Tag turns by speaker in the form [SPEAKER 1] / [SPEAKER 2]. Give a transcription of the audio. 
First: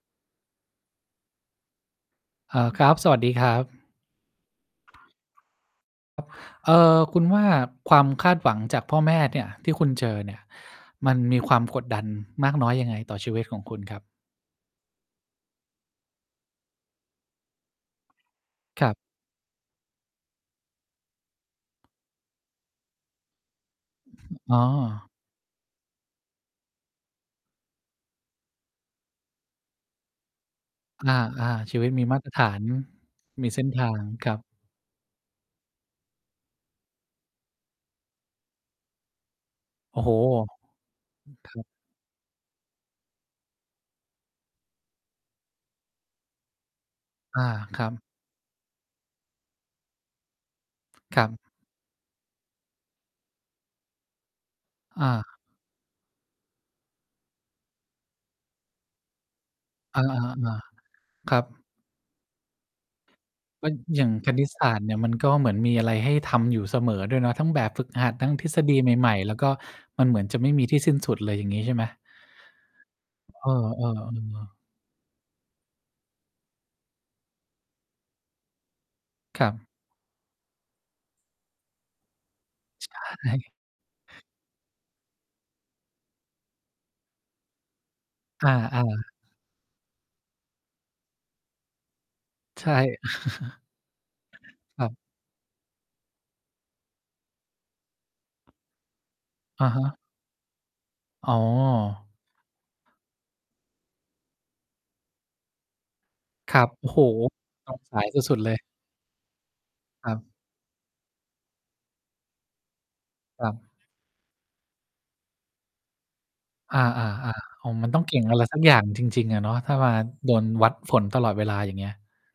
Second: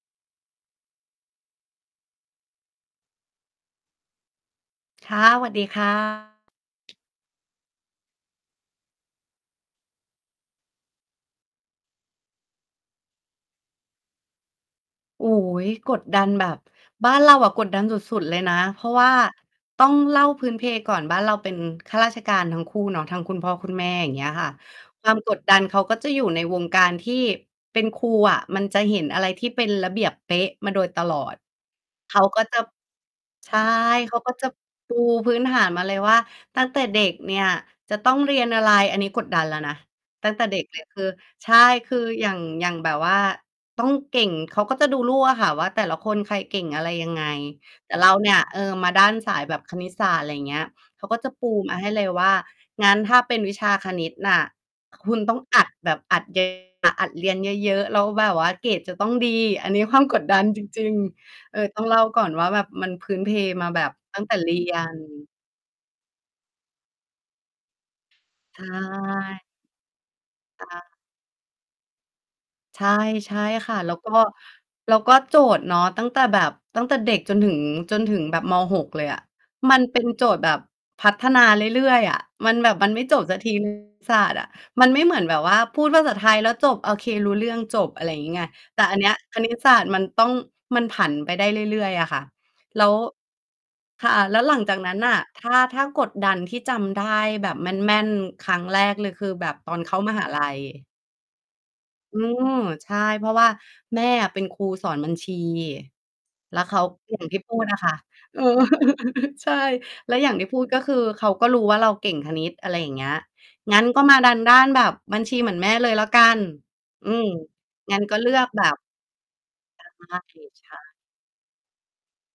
[SPEAKER 1] เอ่อ ครับ สวัสดีครับ
[SPEAKER 2] ค่ะ สวัสดี ค่ะ
[SPEAKER 1] ครับ เอ่อ คุณว่าความคาดหวังจากพ่อแม่เนี่ยที่คุณเจอเนี่ย มันมีความกดดันมากน้อยยังไง ต่อชีวิตของคุณครับ?
[SPEAKER 2] โอ้โฮ กดดันแบบ บ้านเราอะกดดันสุด ๆ เลยนะ เพ
[SPEAKER 1] ค
[SPEAKER 2] รา
[SPEAKER 1] รั
[SPEAKER 2] ะ
[SPEAKER 1] บ
[SPEAKER 2] ว่า ต้องเล่าพื้นเพก่อน บ้านเราเป็นข้าราชการทั้งคู่เนาะ ทั้งคุณพ่อคุณแม่ อย่างเงี้ยค่ะ
[SPEAKER 1] อ๋
[SPEAKER 2] คว
[SPEAKER 1] อ
[SPEAKER 2] ามกดดันเขาก็จะอยู่ในวงการที่เป็นครูอะ มันจะเห็นอะไรที่เป็นระเบียบเป๊ะมาโดยต
[SPEAKER 1] อ
[SPEAKER 2] ลอด
[SPEAKER 1] า ๆ ชีวิตมี
[SPEAKER 2] เข
[SPEAKER 1] มา
[SPEAKER 2] า
[SPEAKER 1] ตร
[SPEAKER 2] ก
[SPEAKER 1] ฐ
[SPEAKER 2] ็
[SPEAKER 1] า
[SPEAKER 2] จะ
[SPEAKER 1] น ม
[SPEAKER 2] ใ
[SPEAKER 1] ี
[SPEAKER 2] ช
[SPEAKER 1] เ
[SPEAKER 2] ่
[SPEAKER 1] ส้นทาง
[SPEAKER 2] เขา
[SPEAKER 1] ค
[SPEAKER 2] ก็
[SPEAKER 1] รับ
[SPEAKER 2] จะปูพื้นฐานมาเลยว่า ตั้งแต่เด็กเนี่ยจะต้องเรียนอะไร อันนี้กดดันแล้วนะ
[SPEAKER 1] โอ้โฮ
[SPEAKER 2] ตั้งแต่เด็ก
[SPEAKER 1] อ
[SPEAKER 2] เลย คือ
[SPEAKER 1] ืม
[SPEAKER 2] ใ
[SPEAKER 1] ค
[SPEAKER 2] ช
[SPEAKER 1] ร
[SPEAKER 2] ่
[SPEAKER 1] ับ
[SPEAKER 2] คืออย่าง อย่างแบบว่า ต้องเก่ง เขาก็จะดูลูกอะค่ะว่า แต่ละคนใครเก่งอะไรยังไง
[SPEAKER 1] อา ครั
[SPEAKER 2] แต่
[SPEAKER 1] บ
[SPEAKER 2] เราเนี่ย เออ มาด้านสายแบบคณิตศาสตร์ อะไรเงี้ย เขาก็
[SPEAKER 1] คร
[SPEAKER 2] จ
[SPEAKER 1] ั
[SPEAKER 2] ะ
[SPEAKER 1] บ
[SPEAKER 2] ปูมาให้เลยว่า "งั้นถ้าเป็นวิชาคณิตน่ะ
[SPEAKER 1] อ
[SPEAKER 2] ค
[SPEAKER 1] า
[SPEAKER 2] ุณต้องอัด แบบอัด เยอะ ๆ อัดเรียนเยอะ ๆ แล้วแบบว่าเกรดจะต้องดี" อันนี้คว
[SPEAKER 1] อ
[SPEAKER 2] า
[SPEAKER 1] า
[SPEAKER 2] ม
[SPEAKER 1] อ
[SPEAKER 2] ก
[SPEAKER 1] ะ
[SPEAKER 2] ด
[SPEAKER 1] ฮ
[SPEAKER 2] ด
[SPEAKER 1] ะ
[SPEAKER 2] ัน
[SPEAKER 1] อา
[SPEAKER 2] จริง
[SPEAKER 1] ครั
[SPEAKER 2] ๆ เออ
[SPEAKER 1] บ
[SPEAKER 2] ต้องเล่าก่อนว่า แบบมันพื้นเพม
[SPEAKER 1] ม
[SPEAKER 2] า
[SPEAKER 1] ัน
[SPEAKER 2] แบบ
[SPEAKER 1] อย่าง
[SPEAKER 2] ตั้ง
[SPEAKER 1] ค
[SPEAKER 2] แต่
[SPEAKER 1] ณิ
[SPEAKER 2] เร
[SPEAKER 1] ต
[SPEAKER 2] ี
[SPEAKER 1] ศา
[SPEAKER 2] ย
[SPEAKER 1] สตร์เนี
[SPEAKER 2] น
[SPEAKER 1] ่ยมันก็เหมือนมีอะไรให้ทำอยู่เสมอด้วยเนาะ ทั้งแบบฝึกหัด ทั้งทฤ
[SPEAKER 2] ใช
[SPEAKER 1] ษฎีใหม่ ๆ แล้ว
[SPEAKER 2] ่
[SPEAKER 1] ก็มันเหมือนจะไม่ม
[SPEAKER 2] อ
[SPEAKER 1] ีที่ส
[SPEAKER 2] า
[SPEAKER 1] ิ้นสุดเลย อย่างงี้ใช่ไหม?
[SPEAKER 2] ใช่ ใช่
[SPEAKER 1] เออ
[SPEAKER 2] ค่ะ แล้ว ก็
[SPEAKER 1] ๆ ๆ
[SPEAKER 2] แล้วก็โจทย์เนาะ ตั้งแต่แบบ ตั้งแต่เด็กจนถึง จนถึงแบบ ม. 6 เลยอะ
[SPEAKER 1] ครับ
[SPEAKER 2] มันเป็นโจทย์แบบพัฒนาเรื่อย ๆ อะ มันแบบ
[SPEAKER 1] ใ
[SPEAKER 2] มัน
[SPEAKER 1] ช
[SPEAKER 2] ไม่จบสัก ที
[SPEAKER 1] ่
[SPEAKER 2] คณิต ศาสตร์อะ มันไม่เหมือนแบบว่า พูดภาษาไทยแล้วจบ โอเค รู้เรื่องจบ อะไรงี้ไง
[SPEAKER 1] อ
[SPEAKER 2] แต
[SPEAKER 1] า
[SPEAKER 2] ่อันเนี้
[SPEAKER 1] ๆ
[SPEAKER 2] ยคณิตศาสตร์มันต้อง มันผันไปได้เรื่อย ๆ อะค่ะ
[SPEAKER 1] ใช่
[SPEAKER 2] แล้ว ค่ะ แล้วหลังจาก
[SPEAKER 1] คร
[SPEAKER 2] น
[SPEAKER 1] ั
[SPEAKER 2] ั
[SPEAKER 1] บ
[SPEAKER 2] ้นน่ะ ถ้า ถ้ากดดันที่จำได้แบบแม่น ๆ ครั้งแรกเลยคือแบบ
[SPEAKER 1] อ
[SPEAKER 2] ต
[SPEAKER 1] ะ
[SPEAKER 2] อ
[SPEAKER 1] ฮ
[SPEAKER 2] นเข
[SPEAKER 1] ะ
[SPEAKER 2] ้ามหาลัย
[SPEAKER 1] อ๋อ
[SPEAKER 2] เออ ใช่ เพราะว่าแม่อะเป็นครูสอนบัญชี
[SPEAKER 1] ค
[SPEAKER 2] แล้
[SPEAKER 1] ร
[SPEAKER 2] ว
[SPEAKER 1] ับ
[SPEAKER 2] เขา
[SPEAKER 1] โอ้โฮ!
[SPEAKER 2] อย่างที่พูด
[SPEAKER 1] ตร
[SPEAKER 2] น่ะ
[SPEAKER 1] ง
[SPEAKER 2] ค่ะ
[SPEAKER 1] สายส
[SPEAKER 2] เ
[SPEAKER 1] ุ
[SPEAKER 2] อ
[SPEAKER 1] ด
[SPEAKER 2] อ
[SPEAKER 1] ๆ เลย
[SPEAKER 2] ใช่
[SPEAKER 1] ค
[SPEAKER 2] แล
[SPEAKER 1] ร
[SPEAKER 2] ้
[SPEAKER 1] ั
[SPEAKER 2] ว
[SPEAKER 1] บ
[SPEAKER 2] อย่างที่พูด ก็คือเขาก็รู้ว่าเราเก่งคณิต อะไรอย่างเงี้ย
[SPEAKER 1] ครับ
[SPEAKER 2] "งั้นก็มาดันด้านแบบบัญชีเหมือนแม่เลยแล้วกัน"
[SPEAKER 1] อา
[SPEAKER 2] อื
[SPEAKER 1] ๆ
[SPEAKER 2] ม
[SPEAKER 1] ๆ อ๋อ มัน
[SPEAKER 2] งั
[SPEAKER 1] ต
[SPEAKER 2] ้
[SPEAKER 1] ้อ
[SPEAKER 2] น
[SPEAKER 1] งเ
[SPEAKER 2] ก
[SPEAKER 1] ก
[SPEAKER 2] ็
[SPEAKER 1] ่
[SPEAKER 2] เ
[SPEAKER 1] ง
[SPEAKER 2] ลื
[SPEAKER 1] อะ
[SPEAKER 2] อ
[SPEAKER 1] ไร
[SPEAKER 2] ก
[SPEAKER 1] สั
[SPEAKER 2] แบ
[SPEAKER 1] กอย
[SPEAKER 2] บ
[SPEAKER 1] ่างจริง ๆ อะเนาะ ถ้า
[SPEAKER 2] ต
[SPEAKER 1] ว
[SPEAKER 2] า
[SPEAKER 1] ่
[SPEAKER 2] ม
[SPEAKER 1] างั
[SPEAKER 2] หน
[SPEAKER 1] ้น
[SPEAKER 2] ้า
[SPEAKER 1] โด
[SPEAKER 2] เกร
[SPEAKER 1] น
[SPEAKER 2] ด
[SPEAKER 1] วั
[SPEAKER 2] ค
[SPEAKER 1] ด
[SPEAKER 2] ่ะ
[SPEAKER 1] ผลตลอดเวลา อย่างเงี้ย